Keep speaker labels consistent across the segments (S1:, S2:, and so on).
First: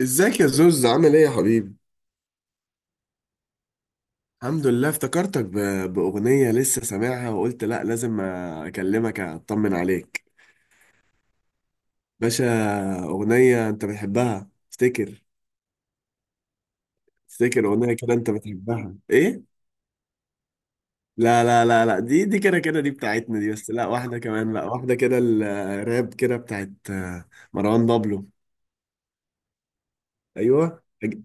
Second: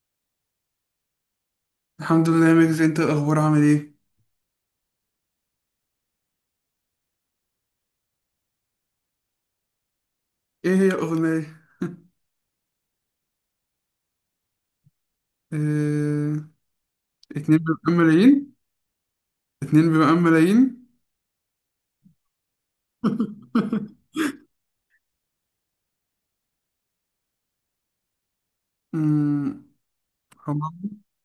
S1: ازيك يا زوز، عامل ايه يا حبيبي؟
S2: الحمد لله يا ميكس، انت الاخبار عامل ايه؟
S1: الحمد لله، افتكرتك باغنيه لسه سامعها وقلت لا، لازم اكلمك اطمن عليك.
S2: ايه هي الاغنيه؟
S1: باشا، اغنيه انت بتحبها افتكر.
S2: اه... اتنين
S1: افتكر
S2: بيبقى
S1: اغنيه كده انت
S2: ملايين.
S1: بتحبها ايه؟
S2: اتنين بيبقى ملايين.
S1: لا لا لا لا، دي كده كده دي بتاعتنا دي، بس لا، واحده كمان بقى، واحده كده الراب كده بتاعت مروان بابلو.
S2: امم هما.
S1: ايوه،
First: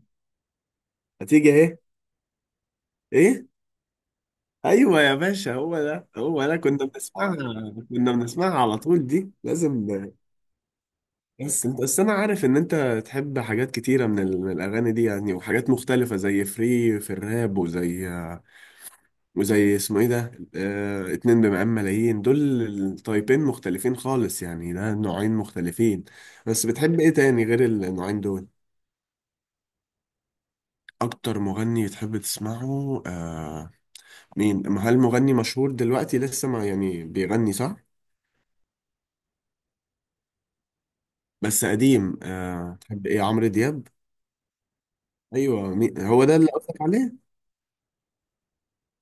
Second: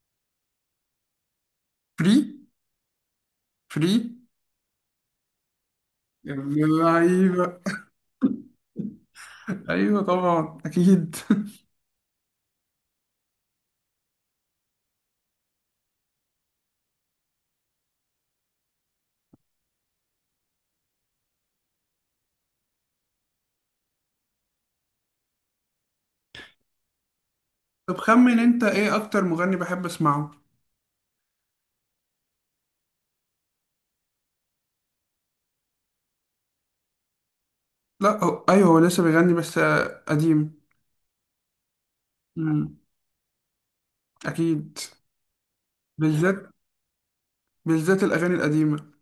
S1: هتيجي اهي.
S2: فري.
S1: ايه؟
S2: فري.
S1: ايوه يا باشا، هو ده
S2: يا
S1: هو ده
S2: ابن
S1: كنا بنسمعها.
S2: اللعيبه.
S1: كنا بنسمعها على طول، دي لازم.
S2: ايوه طبعا اكيد.
S1: بس انت بس انا عارف ان انت تحب حاجات كتيره من الاغاني دي يعني، وحاجات مختلفه زي فري في الراب، وزي اسمه ايه ده؟ اه... اتنين بمقام ملايين دول، التايبين مختلفين خالص، يعني ده نوعين مختلفين. بس بتحب ايه تاني غير
S2: طب
S1: النوعين
S2: خمن
S1: دول؟
S2: انت، ايه اكتر مغني بحب اسمعه؟
S1: اكتر مغني تحب تسمعه. مين ما هل مغني مشهور دلوقتي لسه ما يعني بيغني، صح؟
S2: لا هو... ايوه، هو لسه بيغني بس قديم.
S1: بس قديم.
S2: امم
S1: تحب ايه، عمرو دياب؟
S2: اكيد.
S1: ايوه، هو ده اللي
S2: بالذات.
S1: قصدك عليه؟
S2: بالذات الاغاني القديمه.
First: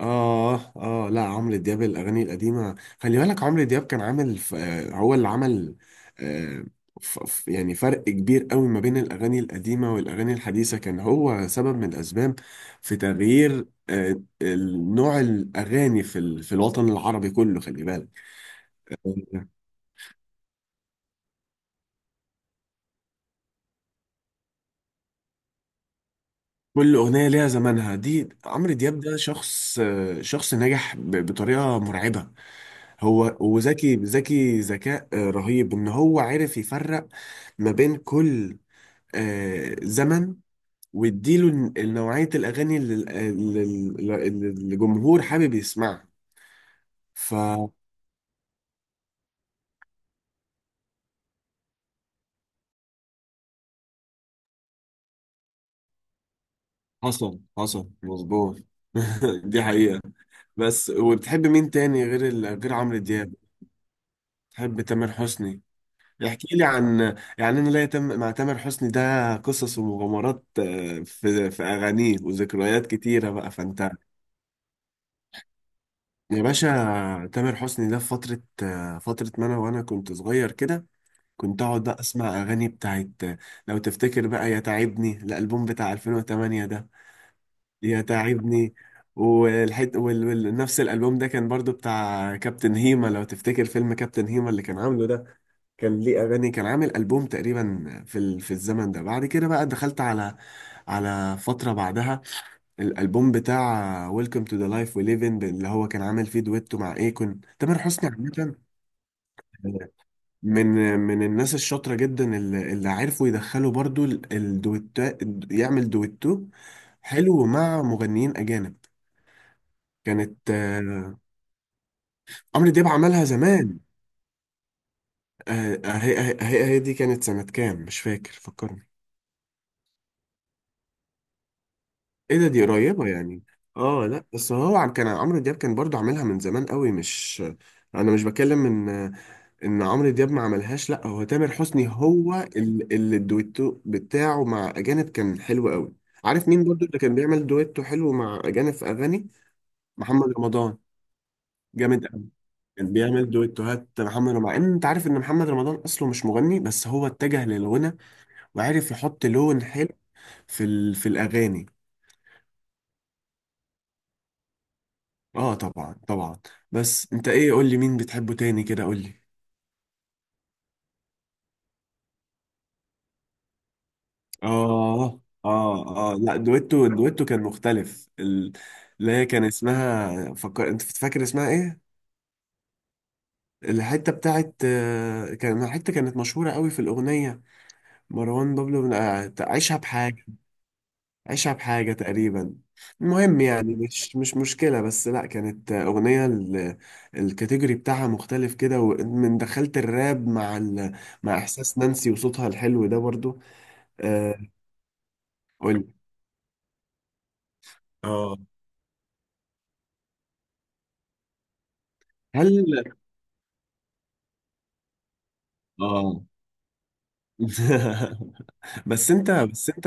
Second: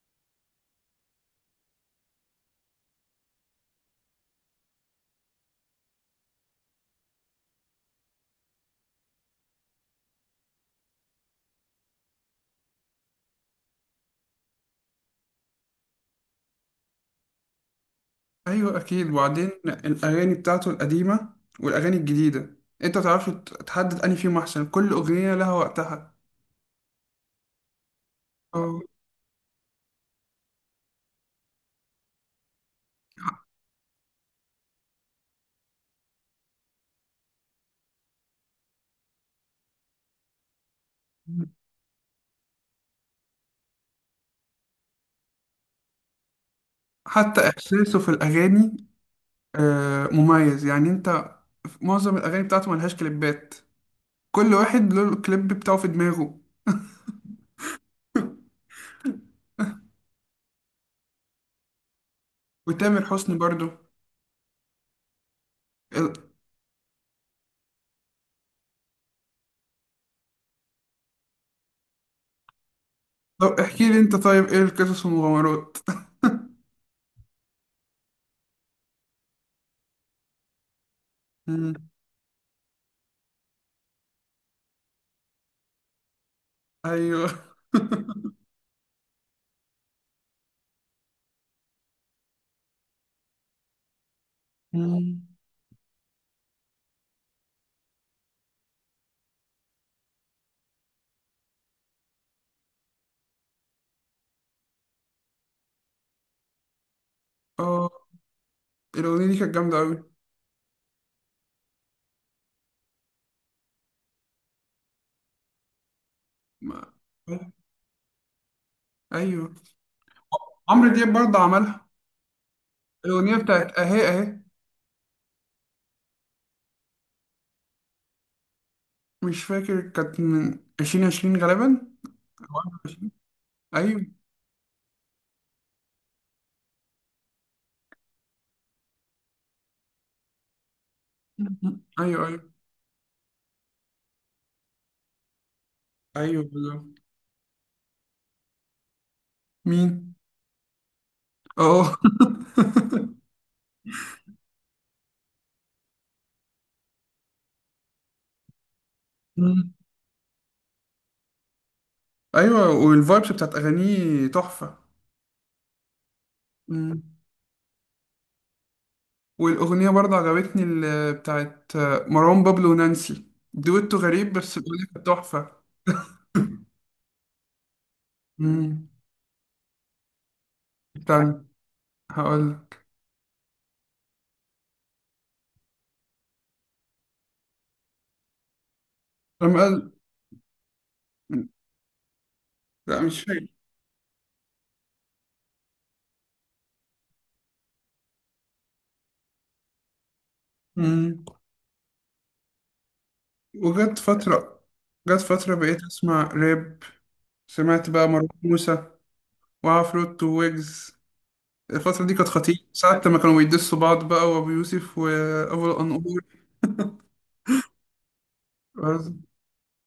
S1: لا، عمرو دياب الأغاني القديمة. خلي بالك عمرو دياب كان عامل ف- آه، هو اللي عمل آه، يعني فرق كبير قوي ما بين الأغاني القديمة والأغاني الحديثة، كان هو سبب من الأسباب في تغيير نوع الأغاني في في الوطن العربي كله، خلي
S2: ايوه اكيد.
S1: بالك.
S2: وبعدين الاغاني بتاعته القديمه والاغاني الجديده، انت متعرفش تحدد انهي فيهم احسن. كل اغنيه لها وقتها.
S1: كل أغنية ليها زمانها. دي عمرو
S2: أو-
S1: دياب ده شخص، شخص ناجح بطريقة مرعبة. هو وذكي، ذكي ذكاء رهيب، إن هو عرف يفرق ما بين كل زمن، ويديله نوعية الأغاني اللي ال- اللي اللي الجمهور حابب يسمعها.
S2: حتى
S1: فحصل
S2: احساسه في الاغاني مميز. يعني انت في معظم الاغاني بتاعته ملهاش كليبات، كل واحد له الكليب بتاعه في دماغه.
S1: حصل مظبوط. دي حقيقة. بس، وبتحب مين تاني غير غير عمرو
S2: وتامر
S1: دياب؟
S2: حسني برضو.
S1: بتحب تامر حسني؟
S2: ال-
S1: احكي لي عن، يعني انا ليا مع تامر حسني ده قصص ومغامرات، في اغانيه وذكريات كتيره بقى.
S2: طب احكي
S1: فانت
S2: لي انت، طيب ايه القصص والمغامرات؟
S1: يا باشا، تامر حسني ده في فتره، فتره ما انا وانا كنت صغير كده. كنت اقعد
S2: مم.
S1: بقى اسمع اغاني بتاعت. لو تفتكر بقى يا تعبني، الالبوم بتاع 2008 ده،
S2: ايوه.
S1: يا تعبني نفس الالبوم ده كان برضو بتاع كابتن هيما، لو تفتكر فيلم كابتن هيما اللي كان عامله
S2: مم.
S1: ده، كان ليه اغاني، كان عامل البوم تقريبا في في الزمن ده. بعد كده بقى دخلت على فتره بعدها، الالبوم بتاع ويلكم تو ذا لايف وي ليف ان، اللي هو كان عامل فيه دويتو مع ايكون. تامر
S2: اه،
S1: حسني عامه
S2: الاغنيه دي كانت جامده قوي.
S1: من الناس الشاطره جدا، اللي, اللي عرفوا يدخلوا برضو الدويتو، يعمل دويتو حلو مع مغنيين اجانب.
S2: ايوه
S1: كانت
S2: عمرو دياب
S1: آه،
S2: برضه عملها.
S1: عمرو دياب عملها
S2: الأغنية
S1: زمان.
S2: بتاعت أهي أهي.
S1: هي دي كانت سنه كام؟ مش فاكر، فكرني.
S2: مش فاكر، كانت من عشرين عشرين غالبا
S1: ايه
S2: أو
S1: ده؟ دي قريبة
S2: 21.
S1: يعني. اه
S2: أيوه.
S1: لا، بس كان عمرو دياب كان برضو عاملها من زمان قوي، مش، انا مش بكلم ان عمرو دياب ما عملهاش، لا هو تامر حسني
S2: أيوه
S1: هو
S2: أيوه.
S1: اللي الدويتو بتاعه مع اجانب كان حلو قوي.
S2: أيوه
S1: عارف مين برضو اللي
S2: بالظبط.
S1: كان بيعمل دويتو حلو مع اجانب في اغاني؟
S2: مين؟
S1: محمد رمضان.
S2: أه.
S1: جامد قوي، كان بيعمل دويتوهات محمد رمضان، مع ان انت عارف ان محمد رمضان اصله مش مغني، بس هو اتجه للغنى، وعرف يحط لون
S2: مم.
S1: حلو في في الاغاني.
S2: أيوه، والفايبس بتاعت أغانيه تحفة.
S1: اه طبعا طبعا.
S2: مم.
S1: بس انت ايه، قول لي مين بتحبه تاني كده، قول لي.
S2: والأغنية برضه عجبتني اللي بتاعت مروان بابلو ونانسي. دويتو غريب بس الأغنية كانت تحفة.
S1: اه لا، دويتو كان مختلف،
S2: مم.
S1: اللي هي كان اسمها، فكر انت، فاكر
S2: استنى،
S1: اسمها ايه؟
S2: هقول لك.
S1: الحته بتاعت كان حته كانت مشهوره قوي في الاغنيه، مروان بابلو
S2: لما
S1: عيشها
S2: قال.
S1: بحاجه، أشعب حاجة تقريبا.
S2: لا مش
S1: المهم يعني مش مشكلة، بس لأ، كانت أغنية الكاتيجوري بتاعها مختلف كده، ومن دخلت الراب مع
S2: فاكر.
S1: مع إحساس نانسي وصوتها الحلو ده برضو.
S2: وجت
S1: أه،
S2: فترة. جت فترة بقيت
S1: قولي.
S2: أسمع راب. سمعت بقى مروان
S1: اه.
S2: موسى وعفروت وويجز. الفترة دي كانت خطيرة
S1: هل
S2: ساعة لما كانوا بيدسوا بعض بقى، وأبو يوسف وأبو الأنقور.
S1: اه. بس
S2: عز-
S1: انت بس انت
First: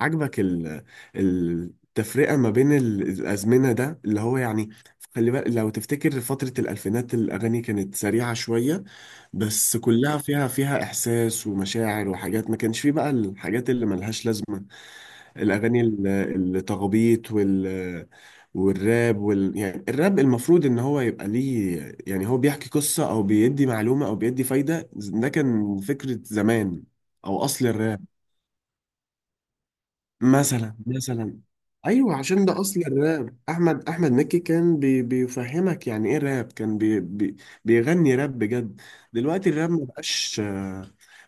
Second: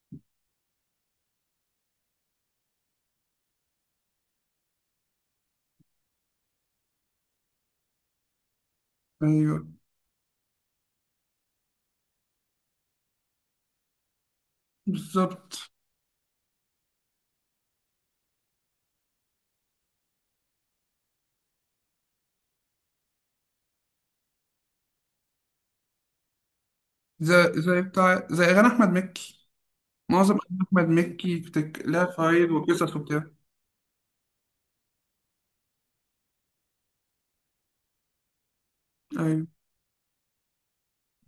S1: عاجبك التفرقه ما بين الازمنه ده، اللي هو، يعني خلي بالك، لو تفتكر فتره الالفينات الاغاني كانت سريعه شويه،
S2: أيوه
S1: بس كلها فيها احساس ومشاعر وحاجات، ما كانش فيه بقى الحاجات اللي ملهاش لازمه،
S2: بالظبط.
S1: الاغاني التخبيط والراب يعني الراب المفروض ان هو يبقى ليه، يعني هو بيحكي قصه او بيدي معلومه او بيدي فايده. ده كان فكره زمان، او
S2: زي
S1: اصل
S2: زي
S1: الراب.
S2: بتاع، زي أغاني أحمد مكي. معظم أغاني
S1: مثلا
S2: أحمد مكي
S1: مثلا.
S2: لها
S1: ايوه، عشان
S2: فوايد
S1: ده اصل
S2: وقصص وبتاع.
S1: الراب. احمد مكي كان بيفهمك يعني ايه راب، كان بي بي بيغني راب بجد. دلوقتي الراب ما بقاش،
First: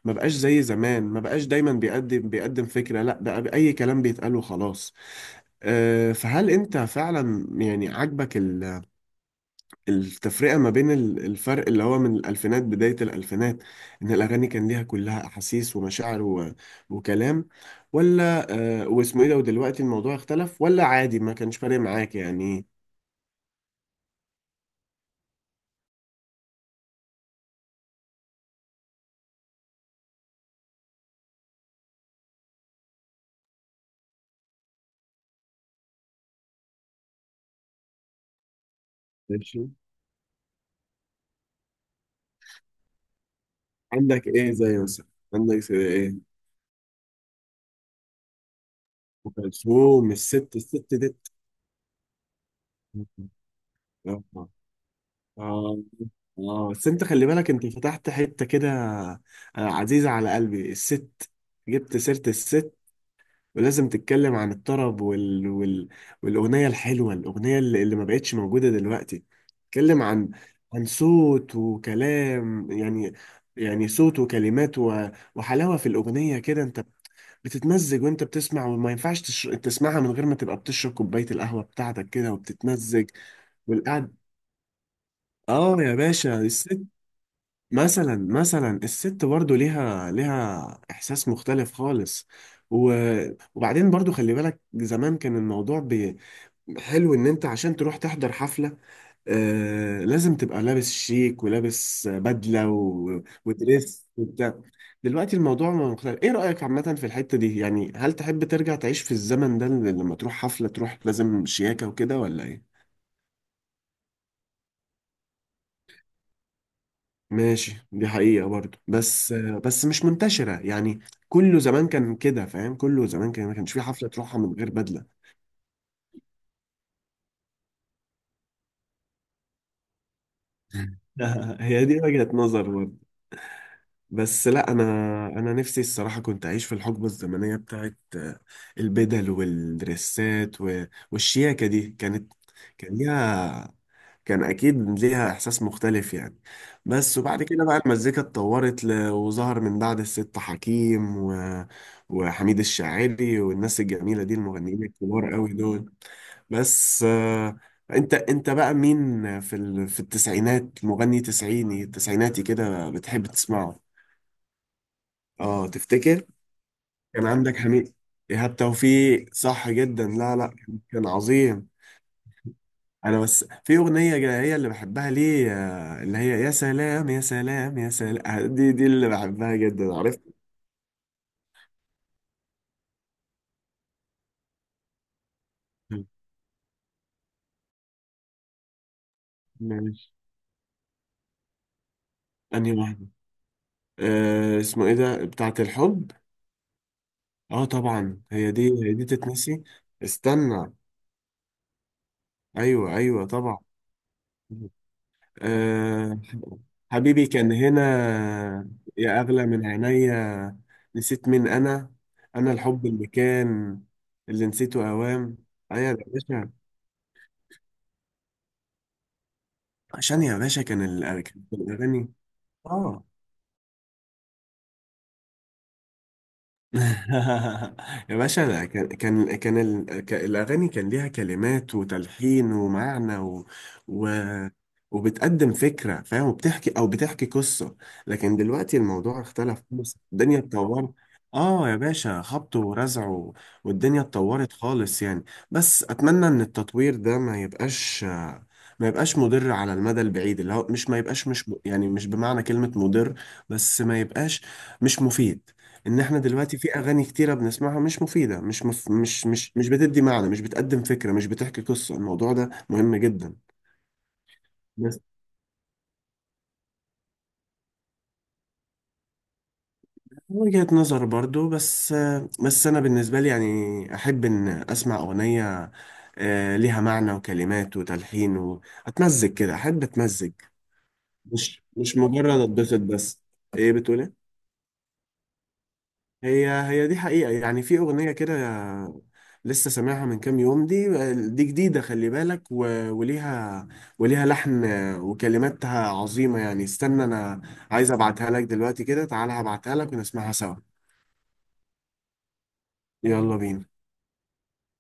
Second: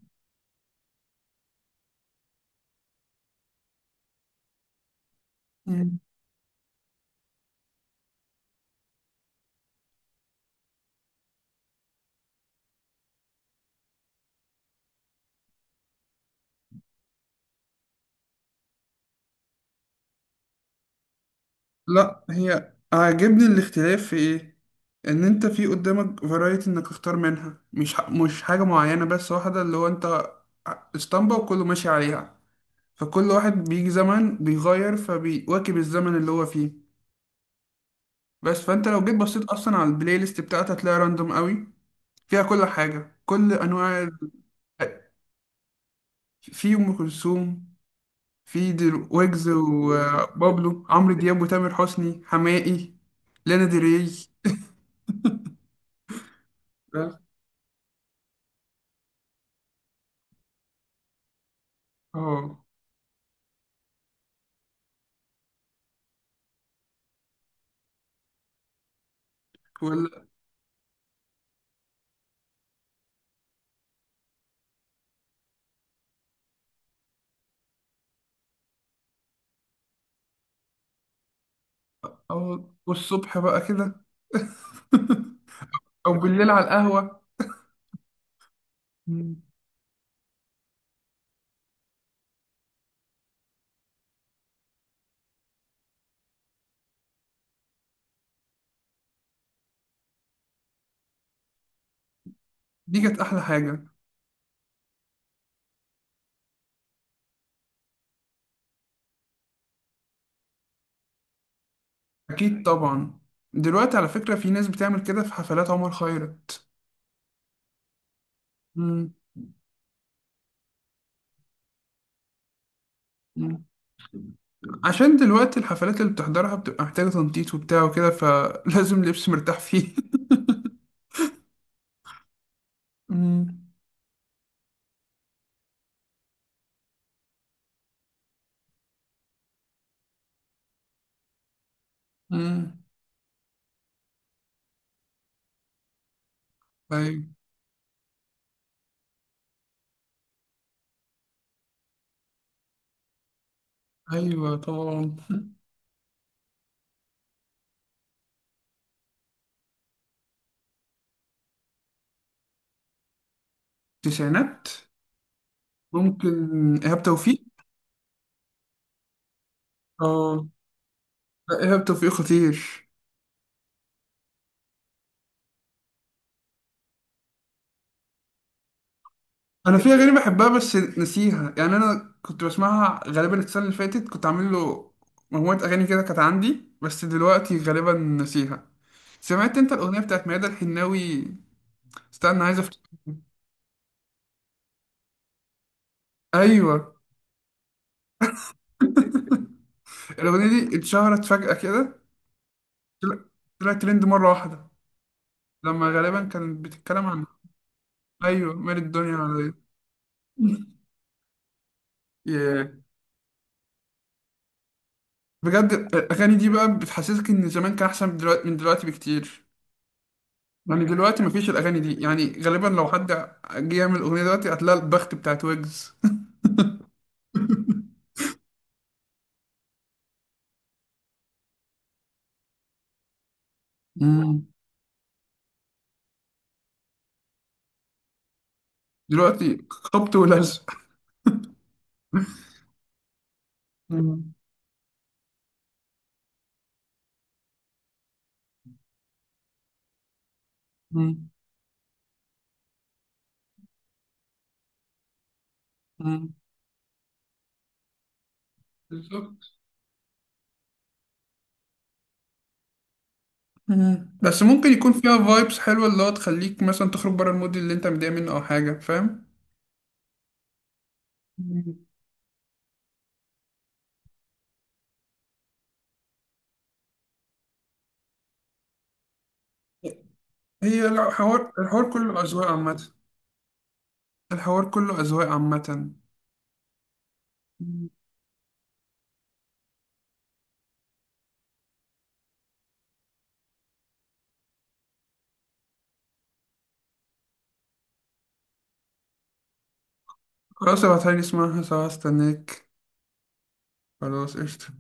S1: ما بقاش زي زمان، ما بقاش دايما بيقدم، فكرة. لا، بقى اي كلام بيتقال وخلاص.
S2: أيوه.
S1: فهل انت فعلا يعني عاجبك التفرقة ما بين الفرق اللي هو من الألفينات، بداية الألفينات، إن الأغاني كان ليها كلها أحاسيس ومشاعر وكلام، ولا واسمه إيه ده، ودلوقتي الموضوع اختلف، ولا عادي ما كانش فارق معاك
S2: لا،
S1: يعني؟
S2: هي عاجبني الاختلاف في ايه، ان انت في قدامك فرايتي انك تختار منها، مش مش حاجة معينة بس واحدة اللي هو انت اسطمبة وكله ماشي عليها. فكل واحد بيجي زمن بيغير فبيواكب الزمن اللي هو فيه. بس فانت لو جيت بصيت
S1: ماشي.
S2: اصلا على البلاي ليست بتاعتها هتلاقي راندوم قوي، فيها كل حاجة، كل انواع
S1: عندك إيه زي مثلا؟ عندك زي إيه؟
S2: في ام كلثوم، في
S1: أم
S2: ويجز
S1: كلثوم، الست
S2: وبابلو،
S1: الست
S2: عمرو
S1: دي.
S2: دياب وتامر حسني حماقي. لانا دري بس.
S1: آه آه بس أنت خلي بالك، أنت فتحت حتة كده، عزيزة على قلبي الست، جبت سيرة
S2: اه.
S1: الست، ولازم تتكلم عن الطرب والأغنية الحلوة، الأغنية اللي ما بقتش موجودة دلوقتي، تتكلم
S2: وال...
S1: عن صوت وكلام يعني، يعني صوت وكلمات وحلاوة في الأغنية كده. أنت بتتمزج وأنت بتسمع، وما ينفعش تسمعها من غير ما تبقى بتشرب كوباية القهوة بتاعتك كده،
S2: أو-
S1: وبتتمزج
S2: والصبح بقى كده.
S1: والقعد. يا
S2: او
S1: باشا.
S2: بالليل على القهوة.
S1: مثلا مثلا، الست
S2: مم.
S1: برضو ليها احساس مختلف خالص. و... وبعدين برضو، خلي بالك زمان كان الموضوع حلو ان انت عشان تروح تحضر حفلة، لازم تبقى لابس شيك، ولابس بدلة
S2: دي كانت احلى حاجة.
S1: ودريس وبتاع. دلوقتي الموضوع مختلف. ايه رأيك عامة في الحتة دي يعني، هل تحب ترجع تعيش في الزمن ده، لما تروح حفلة تروح لازم شياكة وكده ولا
S2: اكيد
S1: ايه؟
S2: طبعا. دلوقتي على فكرة في ناس بتعمل كده في حفلات عمر خيرت.
S1: ماشي، دي حقيقة برضو،
S2: مم.
S1: بس مش منتشرة يعني. كله زمان كان كده، فاهم؟ كله زمان كان ما
S2: مم.
S1: كانش في حفلة تروحها من غير
S2: عشان
S1: بدلة.
S2: دلوقتي الحفلات اللي بتحضرها بتبقى محتاجة تنطيط وبتاع وكده، فلازم لبس مرتاح فيه.
S1: هي دي وجهة نظر.
S2: مم.
S1: بس لا، انا نفسي الصراحه كنت اعيش في الحقبه الزمنيه بتاعت البدل والدريسات والشياكه، دي كانت،
S2: مم.
S1: كان ليها كان اكيد ليها احساس مختلف يعني. بس
S2: ايوه
S1: وبعد كده بقى المزيكا اتطورت وظهر من بعد الست حكيم وحميد الشاعري والناس الجميله دي،
S2: ايوه
S1: المغنيين
S2: طبعا.
S1: الكبار قوي دول. بس، انت بقى مين في في التسعينات، مغني تسعيني تسعيناتي كده بتحب تسمعه؟
S2: تسعينات.
S1: اه تفتكر.
S2: ممكن. ايهاب
S1: كان
S2: توفيق.
S1: عندك حميد. ايهاب توفيق، صح جدا، لا لا،
S2: اه
S1: كان
S2: لا،
S1: عظيم.
S2: ايهاب توفيق خطير.
S1: انا بس في اغنيه هي اللي بحبها ليه، اللي هي يا سلام يا سلام يا سلام، دي اللي بحبها
S2: انا في
S1: جدا،
S2: اغاني
S1: عرفت؟
S2: بحبها بس نسيها يعني. انا كنت بسمعها غالبا السنه اللي فاتت، كنت عامل له مجموعه اغاني كده كانت عندي، بس دلوقتي غالبا نسيها. سمعت انت الاغنيه
S1: ماشي،
S2: بتاعت ميادة الحناوي؟ استنى، عايز
S1: انهي
S2: افتكر.
S1: واحده؟ اسمه ايه ده، بتاعه الحب؟
S2: ايوه.
S1: اه طبعا، هي دي تتنسي.
S2: الاغنيه
S1: استنى.
S2: دي اتشهرت فجاه كده.
S1: ايوه
S2: طلع-
S1: ايوه طبعا.
S2: طلعت ترند مره واحده. لما
S1: أه.
S2: غالبا كانت بتتكلم عن.
S1: حبيبي كان هنا،
S2: ايوه مال الدنيا
S1: يا أغلى
S2: عليا.
S1: من عينيا، نسيت مين أنا، أنا
S2: ياه.
S1: الحب اللي كان، اللي نسيته أوام.
S2: بجد
S1: أيوة يا
S2: الاغاني دي
S1: باشا.
S2: بقى بتحسسك ان زمان كان احسن من دلوقتي، من دلوقتي بكتير.
S1: عشان يا باشا،
S2: يعني دلوقتي
S1: كان
S2: مفيش الاغاني دي،
S1: الأغاني.
S2: يعني غالبا لو
S1: آه.
S2: حد جه يعمل اغنيه دلوقتي هتلاقي البخت بتاعت ويجز.
S1: يا باشا، ده الأغاني كان ليها كلمات وتلحين ومعنى و...
S2: مم.
S1: وبتقدم فكرة، فاهم، وبتحكي أو بتحكي قصة. لكن دلوقتي الموضوع
S2: دلوقتي
S1: اختلف خالص،
S2: خبط
S1: الدنيا
S2: ولزق.
S1: اتطورت. يا باشا، خبط ورزع والدنيا
S2: مم.
S1: اتطورت خالص يعني. بس أتمنى إن التطوير ده ما يبقاش مضر على المدى البعيد، اللي هو مش، ما يبقاش
S2: مم.
S1: مش يعني، مش بمعنى كلمة مضر، بس ما يبقاش مش مفيد، ان احنا
S2: مم.
S1: دلوقتي في اغاني كتيره بنسمعها مش مفيده، مش مف... مش
S2: بالظبط.
S1: مش مش بتدي معنى، مش بتقدم فكره، مش بتحكي قصه. الموضوع ده مهم جدا.
S2: مم. بس ممكن يكون
S1: بس
S2: فيها فايبس حلوه اللي هو تخليك مثلا تخرج بره المود اللي انت متضايق منه او حاجه، فاهم.
S1: وجهة نظر برضو،
S2: مم.
S1: بس، بس انا بالنسبه لي يعني، احب ان اسمع اغنيه ليها معنى وكلمات وتلحين، واتمزج كده، احب اتمزج،
S2: هي الحوار،
S1: مش
S2: الحوار
S1: مش
S2: كله
S1: مجرد
S2: اذواق
S1: اتبسط
S2: عامه.
S1: بس. ايه بتقولي؟
S2: الحوار كله اذواق عامه.
S1: هي دي حقيقة يعني. في
S2: مم.
S1: أغنية كده لسه سامعها من كام يوم دي، دي جديدة خلي بالك، وليها وليها لحن، وكلماتها عظيمة يعني. استنى أنا عايز أبعتها لك دلوقتي كده، تعالى هبعتها لك ونسمعها سوا.
S2: خلاص ابعتها لي، اسمعها سوا، استناك.
S1: يلا بينا.
S2: خلاص قشطة.